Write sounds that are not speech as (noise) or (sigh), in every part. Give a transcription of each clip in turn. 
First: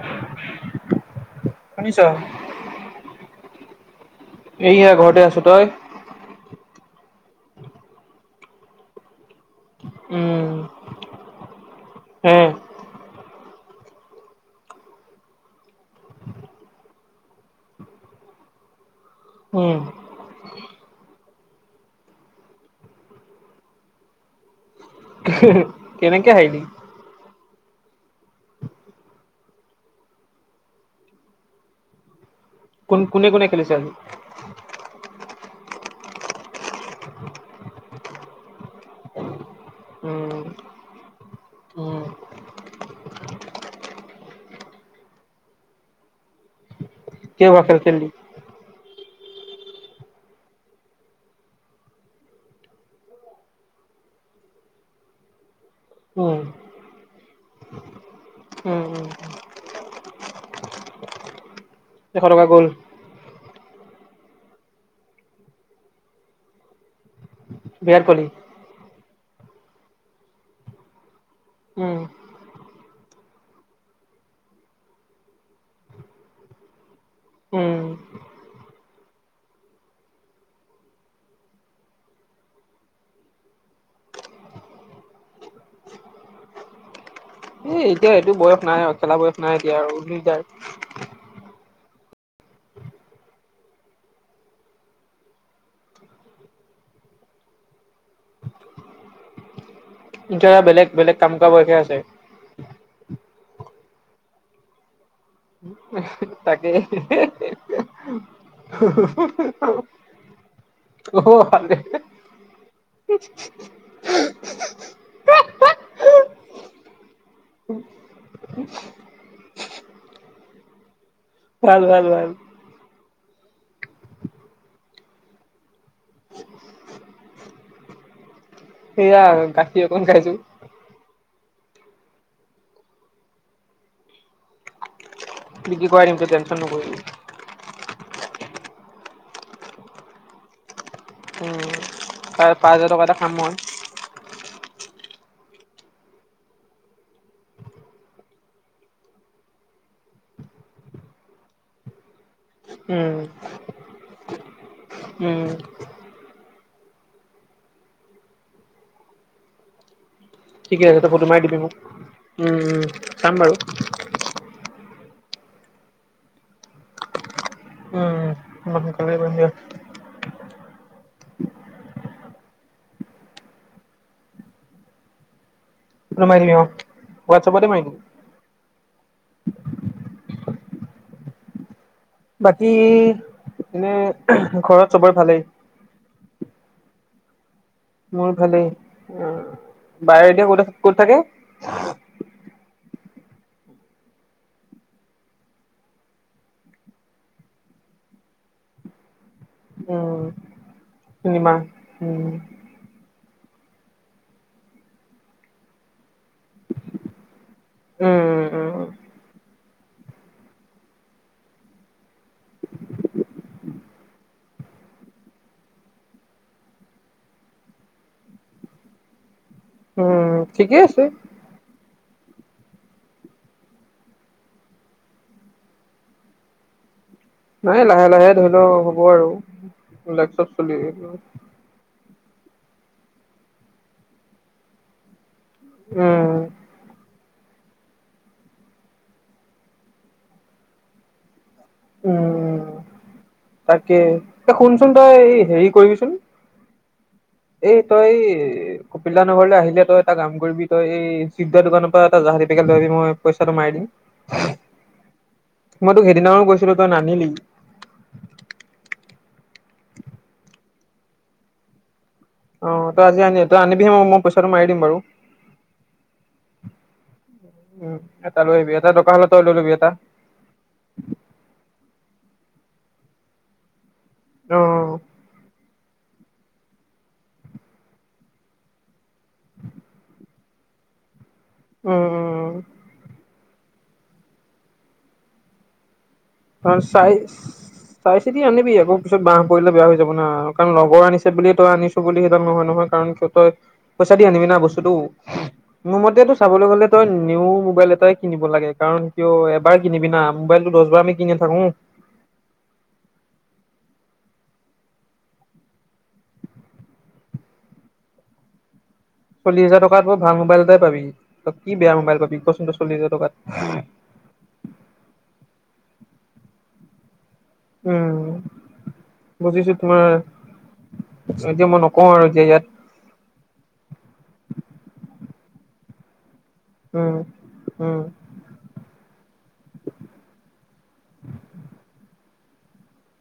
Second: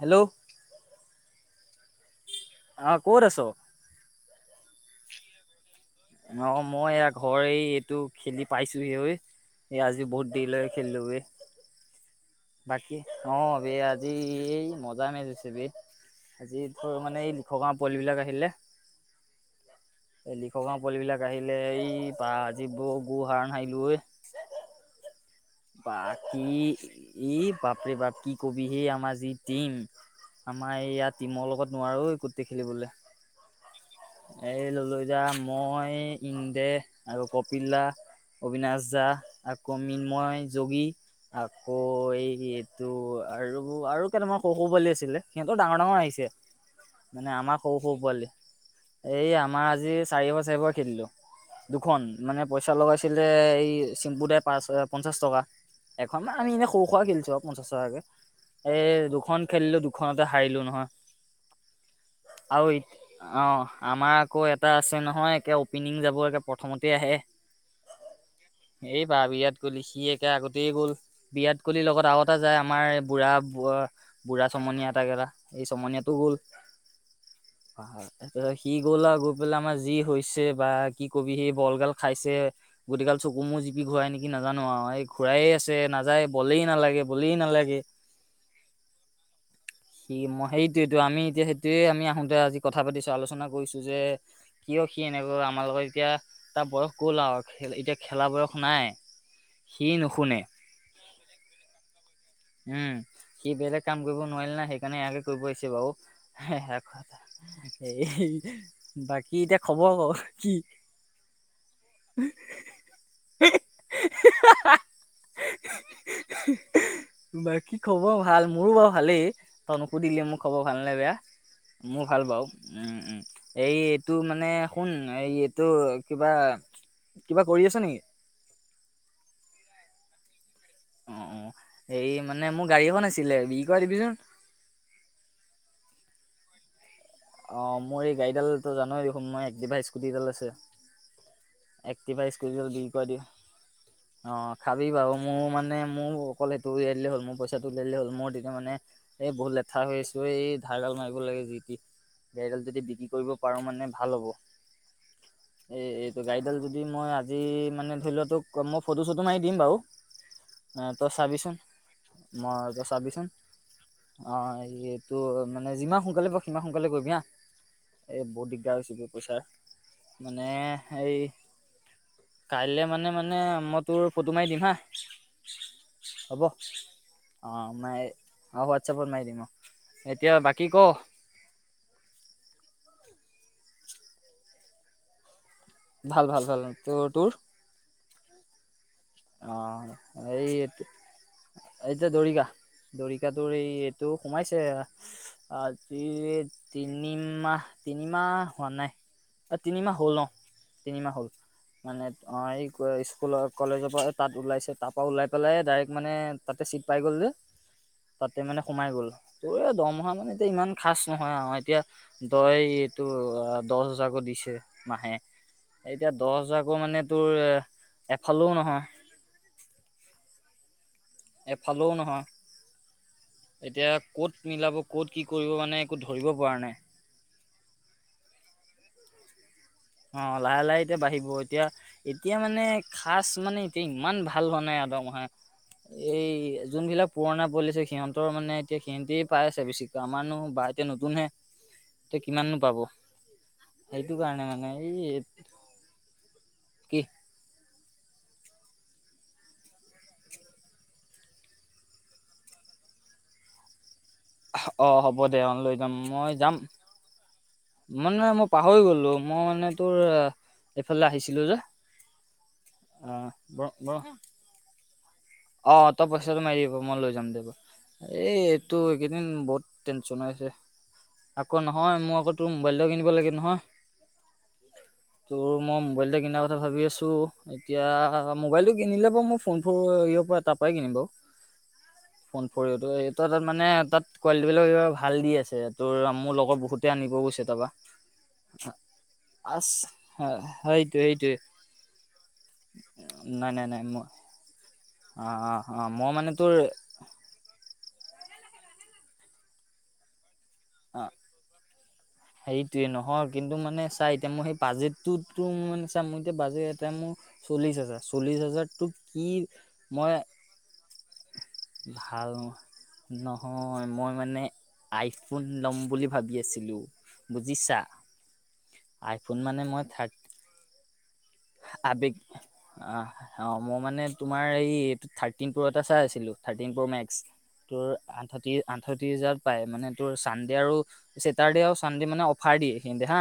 Hello শুনিছ অ কত আছ এইয়া ঘৰতে আছো তই অ মই এ ঘৰ এই এইটো খেলি পাইছো সেই এই আজি বহুত উম দেৰি ল খেলিলো হে বাকী অ ব আজি এই মজা মজিছে বত আজি মানে এই খগাঁৰ পোৱালিবিলাক আহিলে উম এই খগা পোৱলিবিলাক আহিলে এই পা যি গুহাৰণ হাৰিলো কেনেকে বাকী হাৰিলি? এই বাপৰে বাপ কি কবি সেই আমাৰ যি টিম আমাৰ এইয়া টিমৰ লগত নোৱাৰো দেখিবলৈ কোন হে কোনে কোনে খেলিছে আজি? এই লল যা মই ইন্দে আৰু কপিলা অবিনাশ যাহ আকৌ উম মৃন্ময় যোগী আকৌ উম এই এইটো আৰু আৰু তেয়া তোমাৰ সৰু সৰু পোৱালি আছিলে সিহঁতৰ ডাঙৰ ডাঙৰ আহিছে মানে আমাৰ কেইবাৰ সৰু খেল সৰু খেলিলি? পোৱালি এই আমাৰ আজি চাৰি বছৰ খেলিলো দুখন মানে পইচা লগাইছিলে এই চিম্পু দাই পাঁচ পঞ্চাশ টকা এখন মান উম আমি এনেই সৰু সুৰা খেলিছো আৰু পঞ্চাছ টকাকে এ উম উম দুখন খেলিলো দুখনতে হাৰিলো নহয়। এশ টকা গ'ল আৰু এই অ' আমাৰ আকৌ এটা আছে নহয় একে অপেনিং যাব একে প্ৰথমতে আহে (unintelligible) এইবাৰ বিৰাট কোহলি সি একে আগতেই গ'ল বিৰাট কোহলিৰ উম লগত আগতে যায় আমাৰ বুঢ়া বুঢ়া চমনীয়া এটা কেইটা এই চমনীয়াতটো গ'ল অ' উম গ'লা গৈ পেলাই আমাৰ যি হৈছে বা কি কবি সেই বলগাল খাইছে গোতি কাল চকু মোৰ জিপি ঘূৰাই নেকি কি নাজানো আৰু এই ঘূৰায়ে আছে নাযায় বলেই নালাগে বলেই নালাগে এই এতিয়া এইটো বয়স নাই আৰু খেলা বয়স নাই এতিয়া আৰু স ম দিগদাৰ। সেইটোয়টো আমি এতিয়া সেইটোয়ে আমি আহোতে আজি কথা পাতিছো আলোচনা কৈছোঁ যে কিয় সি এনেকৈ আমাৰ লগৰ এতিয়া তাৰ বয়স গ'ল আৰু এতিয়া খেলা বয়স নাই। (inaudible) নুশুনে এতিয়া বেলেগ বেলেগ কাম কৰা বয়স হে উম আছে। সি বেলেগ কাম কৰিব নোৱাৰিলে না সেইকাৰণে এয়াকে কৰিব আহিছে বাৰু তাকে ক এই বাকী এতিয়া খবৰ ক কি অ' ভালেই (inaudible) (unintelligible) বাকী খবৰ ভাল। মোৰো বাৰু ভালেই। তই নুসুধিলেয়ে মো খবৰ ভালনে বেয়া। মোৰ ভাল বাওঁ। উম, উম। এই এইটো মানে শুন, এই এইটো কিবা কিবা কৰি আছ নেকি? এইয়া গাখীৰ অকণ খাইছো। অ', অ', এই মানে মোৰ গাড়ী এখন আছিলে, বিক্ৰী কৰাই দিবিচোন। বিক্ৰী কাৰাই দিম, তই টেনচন নকৰিবি। অ', মোৰ এই গাড়ীডাল তই জানোৱেই দেখোন, মোৰ একটিভা স্কুটি এডাল আছে। উম একটিভা পাঁচ স্কুটিডাল হাজাৰ বিক্ৰী টকা কৰাই এটা দিয়া। খাম মই অ', খাবি বাৰু। মোৰ মানে মোৰ অকল হেইটো উলিয়াই দিলে হ'ল, মোৰ পইচাটো উলিয়াই দিলেই হ'ল। মোৰ তেতিয়া মানে এ বহুত লেঠা হৈ আছো ত এই ধাৰগাল মাৰিব লাগে যি কি গাড়ীডাল যদি বিক্ৰী উম কৰিব পাৰো মানে ভাল হ'ব। উম এই এইটো গাড়ীডাল যদি মই আজি মানে ধৰি লোৱা তোক মই ফটো-চটো মাৰি দিম বাৰু। অ ঠিকে আছে, তই তাই ফটো মাৰি চাবিচোন দিবি মোক। উম, মই উম, তই চাম বাৰু। ত মানে যিমান সোনকালে পাৰ সিমান সোনকালে কৰিবি হা। উম এই বহুত দিগদাৰ মই হৈছেগৈ সোনকালে কৰিম দিয়া পইচাৰ। মানে হেৰি কাইলৈ মানে, মানে মই তোৰ ফটো মাৰি দিম হা। ফটো মাৰি হ'ব। দিবি অ হোৱাটছআপতে অ', মাৰি দিবি মই এই হোৱাটছআপত মাৰি দিম। অ'। এতিয়া বাকী ক। বাকী এনে ঘৰত চবৰে ভালেই? ভাল, ভাল, ভাল। তোৰ-তোৰ? মোৰ ভালেই। উম, বায়ে এতিয়া এই ক'ত আছ-থাকে? এতিয়া দৰিকা দৰিকাটোৰ এই এইটো সোমাইছে, আজি তিনিমাহ তি তিনিমাহ হোৱা নাই। তিনিমাহ হ'ল উম ন তিনিমাহ হল নিমা মানে উম অ' এই স্কুলৰ কলেজত ত তাত ওলাইছে তাৰপৰা ওলাই পেলাই ডাইৰেক্ট মানে তাতে চিট পাই গ'ল যে তাতে উম মানে উম সোমাই গ'ল তোৰ দম মহা মানে এতিয়া ইমান খাচ নহয় আম এতিয়া দয় এইটো দহ হাজাৰকো দিছে ম আহে এতিয়া দহ হজাৰকৈ মানে তোৰ এফালেও নহয়। উম ঠিকে আছে। এফালেও নহয়। এতিয়া ক'ত মিলাব ক'ত কি কৰিব মানে একো ধৰিব পৰা নাই। নাই লাহে লাহে ধৰি লও হব আৰু। অ লাইফত লাহে চলি লাহে এতিয়া বাঢ়িব এতিয়া এতিয়া মানে খাচ মানে এতিয়া ইমান ভাল হোৱা নাই আদা উম'। পুৰণা পলিচছে সিহঁতৰ মানে এতিয়া সিহঁতেই পাই আছে বেছিকৈ আমাৰনো ব বাতে নতুনহে ত কিমাননো উম পাব সেইটো কাৰণে মানে। চোন তই এই হেৰি কৰিবিচোন কি এই তই কপিল্লা নগৰলৈ আহিলে তই এটা কাম কৰিবি তই এই চিৱদাৰ দোকানৰ পৰা এটা জাহাদী মই পইচাটো মাৰি দিম। অ', হব ব দে অ', লৈ যাম তোক মই সেইদিনাও যাম। (unintelligible) মইানে মই পাহৰি গ'লো মই মানে তোৰ এইফালে আহিছিলো যে। অ', তই আজি আনি তই বৰ আনিবি বৰ মই মই পইচাটো মাৰি দিম বাৰু। অ', তই পইচাটো মাৰি দিব মই লৈ যাম। উ এই এটা লৈ আহবি এইটো এটা দোকান এইকেইদিন হল তই লৈ বহুত লবি এটা। টেনচন হৈ আছে আকৌ নহয় মোৰ আগত তোৰ মোবাইল কিন লাগ নহয় অ তোৰ মই ম কিনাৰ কথা ভাবি আছো এতিয়া মোবাইলটো কিনিলে বাৰু মই ফোন ফ তাৰ পৰাই কিনিম বাৰু উম ফোন উম ফৰিতো এই তাত মানে তাত কোৱালিটি বিলাক কিবা ভাল দি আছে তোৰ মোৰ লগত কাৰণ বহুতে চাই আনিব গৈছে তাৰপা। চাই চিতি আনিবি আকৌ পিছত বাহ পৰিলে বেয়া হৈ যাব না কাৰণ লগৰ সেইটোৱে আনিছে সেইটোৱে বুল তই আনিছো বুলি সেইডাল নহয় নহয় কাৰণ তই নাই নাই নাই মই পইচা দি আনিবি না বস্তুতটো অ অ মোৰ মই মানে মতেটো তোৰ চাবলৈ গলে তই নি মোবাইল এটাই কিনিব লাগে কাৰণ কিয় এবাৰ কিনিবি ন মোবাইলটো দহ বাৰ আমি কিনি নাথাকো হেটয়ে নহয় কিন্তু মানে চাই এতিয়া মই সেই বাজেটটোতো ম মানে চাম মোৰ এতিয়া বাজেট এটা মোৰ চল্লিছ হাজাৰ চল্লিছ হাজাৰতোক চল্লিশ হাজাৰ কাত ব ভাল মোবাইল এট পাবি তই কি বেয়া মোবাইল পাবি কচোন ত চল্লিশ হাজাৰ টাত ম মানেই, লম বুলি ভাবি আছিলো। বুজিছা উম আইফোন মানে বুজিছো মই তোমাৰ থাৰ্ট এতিয়া মই নকওঁ আবেগ আৰু এতিয়া ইয়াত অ', অ, ' মই মানে তোমাৰ এই থাৰ্ট প্ৰ এটা চাই আছিলোঁ, থাৰ্টিন প্ৰ মেক্স। উম তোৰ, উম আঠ আঠত্ৰি হাজাত পাই। মানে তোৰ চানডে আৰু চছেটাৰ্ডে আৰু চানডে মানে ফাৰ দি এইখিনি দে হা।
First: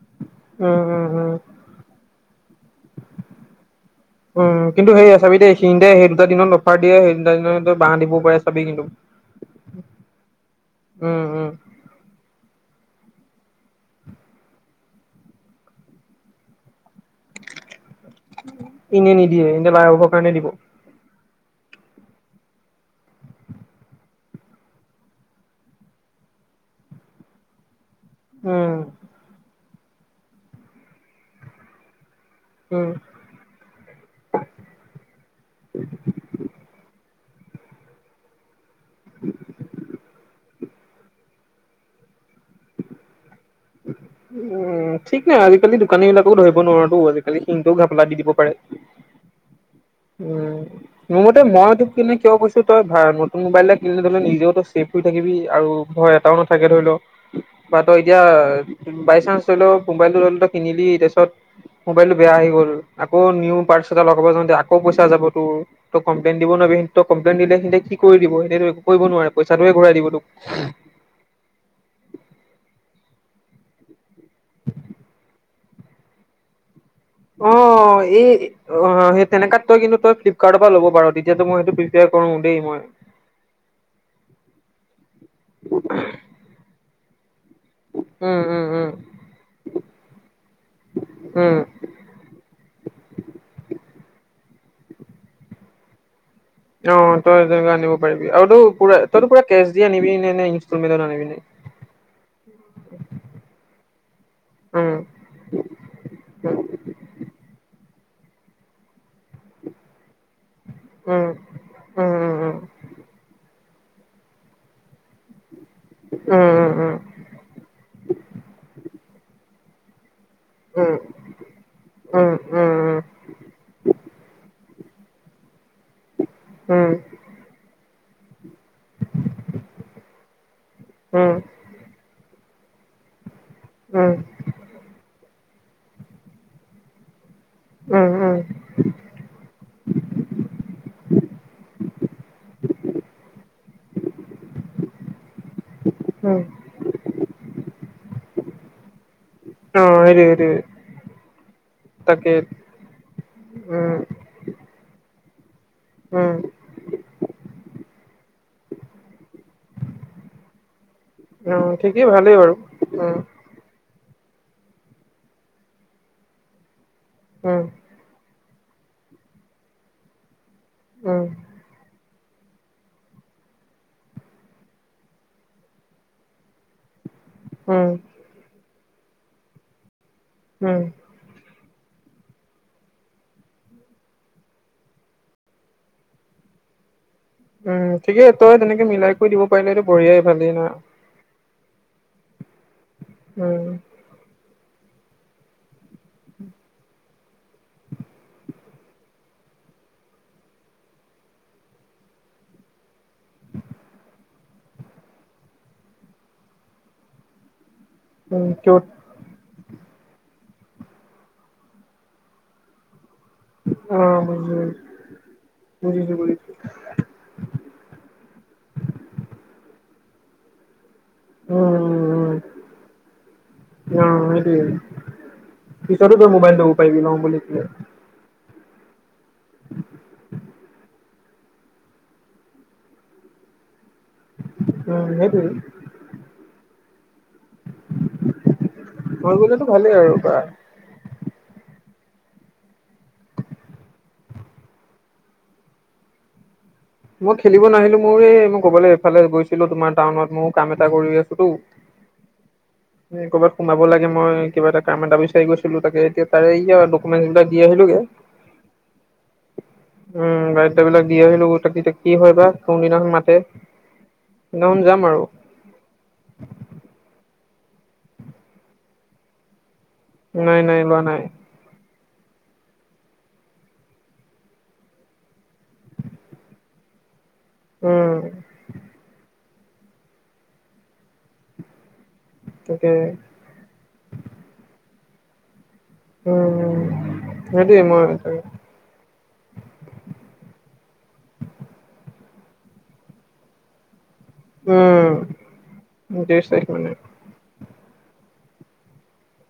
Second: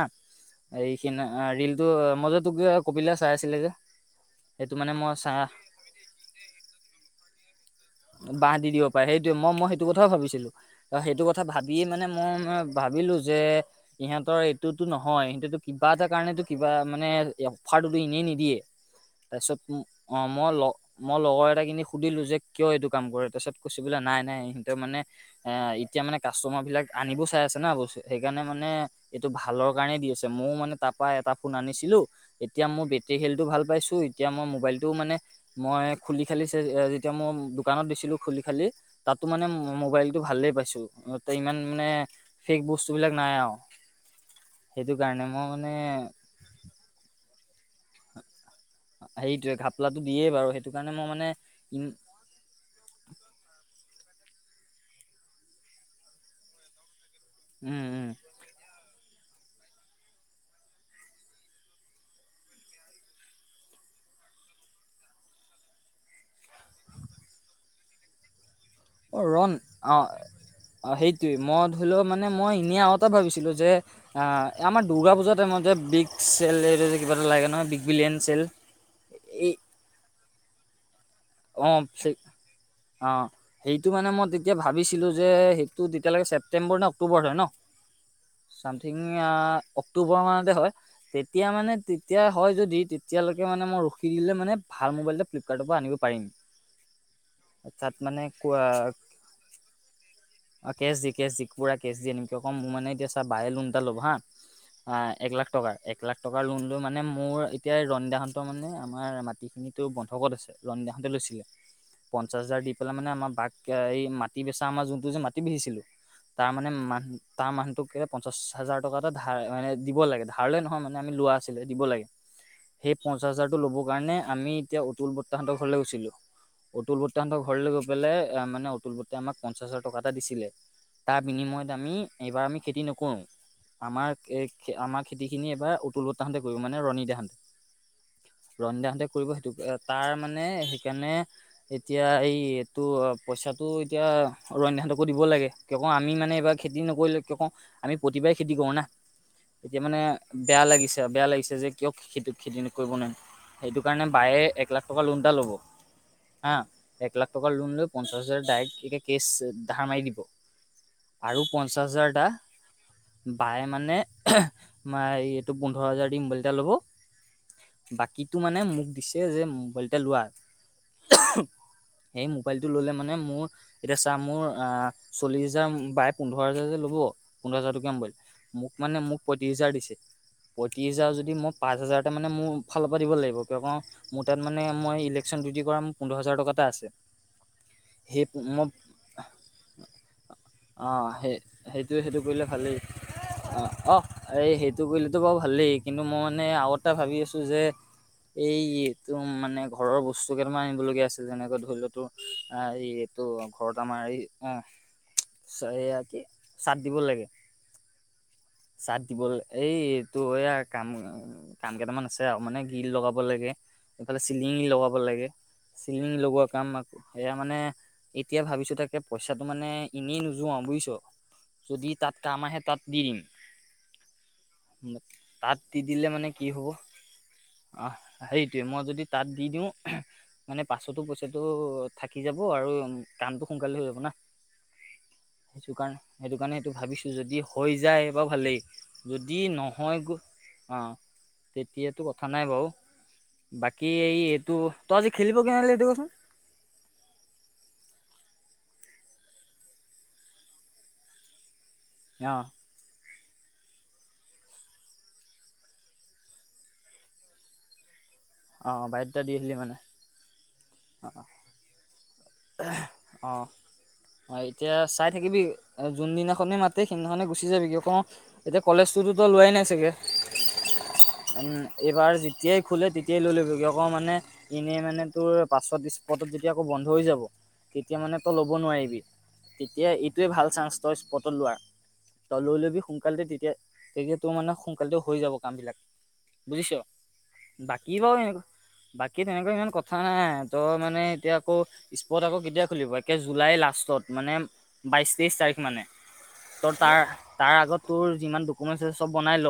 উম উম এইখিনি উম ৰিলটো মই যে তোক কপিলা চাই আছিলে যে উম' সেইটো কিন্তু মানে সেই মই চাহ আছাপি দে এইখিনিতে সেই দুটা দিনত অফাৰ দিয়ে, সেই দুটা দিনত তই বাঁহ দিব পাৰে বাহ চাবি দি কিন্তু দিব পাৰেসেইটোৱে, মই মই সেইটো কথাও ভাবিছিলো সেইটো উম কথা উম ভাবিয়ে মানে মই ভাবিলো যে, ইহঁতৰ এইটোতো নহয়। সিহটো কিবা এটা কাৰণেতো কিবা মানে এনেই নিদিয়ে। এনে নিদিয়ে তাৰপিছত এনে লাভৰ অ, কাৰণে ' দিব মই-মই লগৰ এটাখিনি সুধিলোঁ যে কিয় এইটো কাম কৰে। তাৰপিছত কৈছেো বোলে নাই- নাই সহঁতে মে এতিয়া মানে, কাষ্টমাৰ বিলাক আনিব চাই আছে না অৱশ্যে সেইকাৰণে মানে উম এইটো ভালৰ কাৰণে দি আছে। ময়ও মানে তাৰ পৰাৰা এটা ফোন আনিছিলো এতিয়া মোৰ উম বেটেৰী খেলটো ভাল পাইছো। এতিয়া মই মোবাইলটো মানে মই খুলি-খালি এতিয়া মই দোকানত দিছিলো খুলি-খালি তাতো মানে মোবাইলতটো ভালেই পাইছো। ইমান মানে, শেষ বস্তু বিলাক নাই আৰু সেইটো উম' ঠিক কাৰণে নাই, মই মানে আজিকালি দোকানী বিলাকো ধৰিব নোৱাৰো আজিকালি ঘাপেলা দি দিব পাৰে। অ',। উম' মানে মোৰমতে মই তোক কিনে কিয় কৈছো। তই ভ নতুন মোবাইল কিনে ধৰি ললে, নিজেও তো চছেফ হৈ থাকিবি। আৰু ভয় এটাও নাথাকে ধৰি লও, বা উম তই উম এতিয়া বাই চান্ঞ্চ ধৰি লও মোবাইলটো লৰি ল কিনিলি তাৰিছত মোবাইলতটো বেয়া আহি গ'ল। আকৌ নিউ পাৰ এটা লগাব যাওঁ, আকৌ পইচা যাব তোৰ। ত কমপ্লেইন দিব ন কমপ্লেন দিলে সিন্তে কি কৰি দিব। সেইটো অ, ' ৰণ অ', অ, ' সেইটোৱেই মই ধৰি লওক, মানে মই এনেই আউট ক ভাবিছিলো যে, অ আমাৰ দ দূৰ্গা পূজাতাইম যে বিগ চেল কিবা এটা লাগে অ, নহয় বিগ বিলিয়ন ' এই' চেল অ, ' সেই এই তেনেকাত তই কিন্তু তই ফ্লিপকাৰ্টৰ পৰা ল'ব পাৰ তেতিয়াতো মই সেইটো অ' প্ৰিফাৰ কৰো দেই মই। অ' সেইটো মানে মই, এতিয়া ভাবিছিলো যে, সেইটো তেতিয়ালৈকে ছেপ্টম্বৰ ন অক্টোবৰ হয় ন um, um, um, something October মানতে হয়, তেতিয়া উম। মানে, তেতিয়া হয় যদি তেতিয়ালৈকে মানে মই ৰখি দিল মে, ভাল মোবাইল এ ফ্লিপকাৰ্টৰ পৰা আনিব পাৰিম। অ' তই তেনেকুৱা আনিব তাত মানে পাৰিবি। আৰু কোৱা তই পুৰা তইো পুৰা কেছ দিয় আনিবি নে? নে কেচ ইনষ্টলমেন্টত দি আনিবি কেচ নি? দি পুৰা কেচ দিয়ে। এনেকে ক মানে এতিয়া চা বাহে লোন এটা ল'ব হা উম অ', এক লাখ টকা, এক লাখ টকা লোন লৈ মানে মোৰ এতিয়া ৰনীদাত মানে, আমাৰ মাটি খিনিতো বন্ধকত আছে। ৰণীডাহঁতে উম লৈছিলে। উম উম পঞ্চাছ হাজাৰ দি পেলাই মানে আমাৰ বাঘ (unintelligible) মাটি বেচা আমাৰ যোনটো যে মাটি বেচিছিলো। তাৰ মানে, মান উম তাৰ মানুহটোক এ' পঞ্চাশ হাজাৰ টকা এটা ধ মানে, দিব লাগে ধ নহয় উম উম মানে আমি লোৱা আছিলে দিব লাগে। উম উম উম উম সেই উম পঞ্চা হাজাৰতটো লব কাৰণে আমি এতিয়া অতুল তাহাতৰ ঘৰলৈ গৈছিলো, উম অতুল বৰ্তাহঁতৰ ঘৰলৈ গৈ পেলাই। এ' মানে অতুল বটে আমাক পঞ্চাশ হাজাৰ টকা এটা দিছিলে। তাৰ বিনিময়ত আমি, এইবাৰ আমি খেতি নকৰোঁ। আমাৰ-আমাৰ খেতিখিনি এবাৰ অতুল ব তাহাঁতে কৰিব। মানে ৰণী তাহাঁতে উম উম ৰণ দাহঁতে কৰিব সেইটো। তাৰ মানে, সেইকাৰণে এতিয়া এই-এইটো পইচাটো এতিয়া অৰণ্য দিব লাগে। কিয় কওঁ, আমি উম মানে এইবাৰ খেতি নকৰিলে। কিয় কওঁ আমি প্ৰতিবাৰে খেতি কৰো না। এতিয়া অ মানে সেইটোৱে সেইটোৱে বেয়া লাগিছে, বেয়া লাগিছে যে, কিয় তাকে খেতি-খেতি কৰিব নোৱাৰিম। সেইটো উম কাৰণে বায়ে এককলাখ ল' উম এক লা (unintelligible) ট ল লৈ পাছ হাজ কেছ ধাৰ মাৰি দিব আৰু অ পঞ্চাছ ঠিকেই হাজাৰটা ভালেই বাৰু উম বাই মানে ম এই এইটো পোন্ধৰ হাজাৰ দি মোবাইল এটা ল'ব উম বাকী তটো মানে মোক দিছে যে মোবাইল এটা লোৱা উম সেই মোবাইলটো ললে মানে মোৰ এতিয়া ছাৰ মোৰ অ চল্লিশ হাজাৰ বাই পোন্ধৰ হাজাৰ যে ল'ব পোন্ধৰ হাজাৰ উম টকীয়া মোবাইল মোক মানে মোক পঁত্ৰিছ হাজাৰ দিছে উম পঁত্ৰিছ হাজাৰ যদি মোক পাঁচ হাজাৰতে মানে মোৰ ফালৰ পৰা দিব লাগিব কিয় ক মোৰ তাত মানে মই ইলেকশ্যন ডিউটি কৰা মোৰ পোন্ধৰ হাজাৰ টকা এটা আছে উম সেই ঠিকেই তই মই তেনেকে মিলাই কৰি দিব পাৰিলি এইটো বঢ়িয়াই ভালেই না অঁ সেই সেইটো সেইটো কৰিলে ভালেই অ উম অ এই সেই সেইটো কৰিলেতো বাৰু ভালেই কিন্তু মই মানে আগতে ভাবি আছোঁ যে এই টো মানে ঘৰৰ বস্তু কেইটামান আনিব লগগীয়া আছিল যেনেকৈ ধৰি লতো অ এই এইটো ঘৰত আমাৰ অ সয়া কি চাদ দিব লাগে উম তোৰ চাৰাদ দিব এই তো এই আৰু কাম কাম কেইটামান আছে আৰু মানে গিল লগাব লাগে অ এইফালে চিলিং বুজিছো লগাব লাগে চিলিং বুজিছো লগোৱা বুজিছো কাম আক সেয়া মানে এতিয়া ভাবিছো তাকে পইচাটো মানে এনেই নোযোৱা বুজিছ উম, যদি তাত উম, কাম আহে তাত দি দিম অ সেইটোয়ে তাত দি দিলে পিছতো মানে তোৰ কি হ'ব মোবাইলটো লব পাৰাবি লওঁ বুলি কলে আহ মই সেইটোৱে যদি তাত দি দিওঁ মানে পাছতো পইচাটো থাকি যাব আৰু কামতটো সোনকালে হৈ যাব ন উম, সেইটোৱে সেইটো কাৰণে সেইটো কাৰণে সেইটো ভাবিছো যদি হৈ যায় বা ভালেই হৈ যদি গ'লেতো ভালেই নহয় গ আৰু বা অ তেতিয়াতো কথা কথা নাই বাৰু বাকী এই এইটো তই আজি খেলিব ক নিল দিবচোন মই খেলিব নাহিলো মোৰ এই মই কবলৈ এইফালে গৈছিলো তোমাৰ টাউনত মই কাম এটা কৰি আছোটো। অ'। ক'ৰবাত সোমাব লাগে মই কিবা এটা কাম এটা বিচাৰি গৈছিলো তাকে এতিয়া তাৰে আৰু ডকুমেন্ট বিলাক দি আহিলোগে। অ বায়'ডাটা দি আহিলি মানে উম (unintelligible) বিলাক দি আহিলো। তাকে এতিয়া কি হয় বা কোনদিনাখন মাতে। হয় এতিয়া সেইদিনাখন যাম চাই আৰু। থাকিবি যোনদিনাখনে মাতে সেইদিনাখনে গুচি যাবিগে কো এতিয়া কলেজ টোতোতো লোৱাই নাই চাগে। নাই নাই লোৱা নাই। উম, এইবাৰ যেতিয়াই খোলে তেতিয়াই লৈ ল'ব কি আকৌ মানে এনেই মানে তোৰ পাছত স্পটত যেতিয়া আকৌ বন্ধ হৈ যাব তেতিয়া উম, মানে তই ল'ব নোৱাৰিবি তেতিয়া এইটোৱে ভাল চান্স তই স্পটত লোৱাৰ। তই লৈ‌ লবি তাকে সোনকালতে তেতিয়া তেতি তোৰ মানে সোনকালতে হৈ যাব কাম বিলাক। বুজিছ উম, সেইটোৱে বাকী মই বাৰু নে বাকী তেনেকুৱা ইমান কথা নাই তই মানে এতিয়া আকৌ স্পট আকৌ কেতিয়া খুলিব একে জুলাই লাষ্টত মানে বাইশ তেইশ উম, তাৰিখ মানে ত্ৰিশ তাৰিখ ত' মানে। তাৰ তাৰ আগত তোৰ যিমান ডকুমেন্ট আছে চব বনাই ল।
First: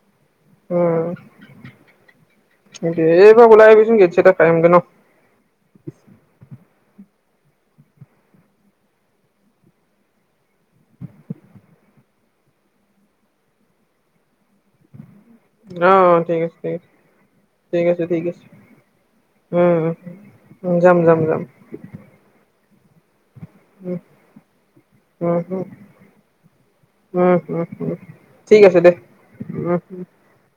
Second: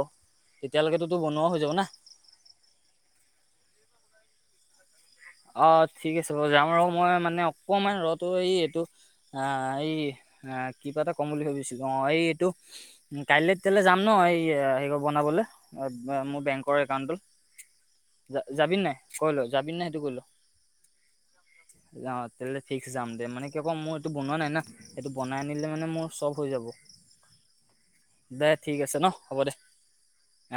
তেতিয়ালৈকেতো তোৰ বনোৱা হৈ যাব না। উম এবাৰ ওলাই আহিবিচোন গেট (unintelligible) অ' ঠিক আছে বাৰু যাম আৰু। মই মানে অকণমান ৰটো এই এইটো অ' এই অ' কিবা এটা ক'ম বুলি ভাবিছিলো অ'। অ' এই এইটো উ কাইলৈ তেতিয়াহাললে যাম ন এই বনাবলৈ অ', ঠিক মোৰ বেং আছে, একা ঠিক আছে, ঠিক আছে, ঠিক আছে, যাবি নাই কৈ ল যাবি নে নাই সেইটো কৈ উম, ল। যাম যাম যাম। অ ফিক্স দাম দ মানে ত ক মোৰ উম, এইটো বনোৱা নাই না এইটো উম, বনাই উম, আনিলে মানে মোৰ চব হৈ যাব উম, উম, ঠিক আছে দে। অ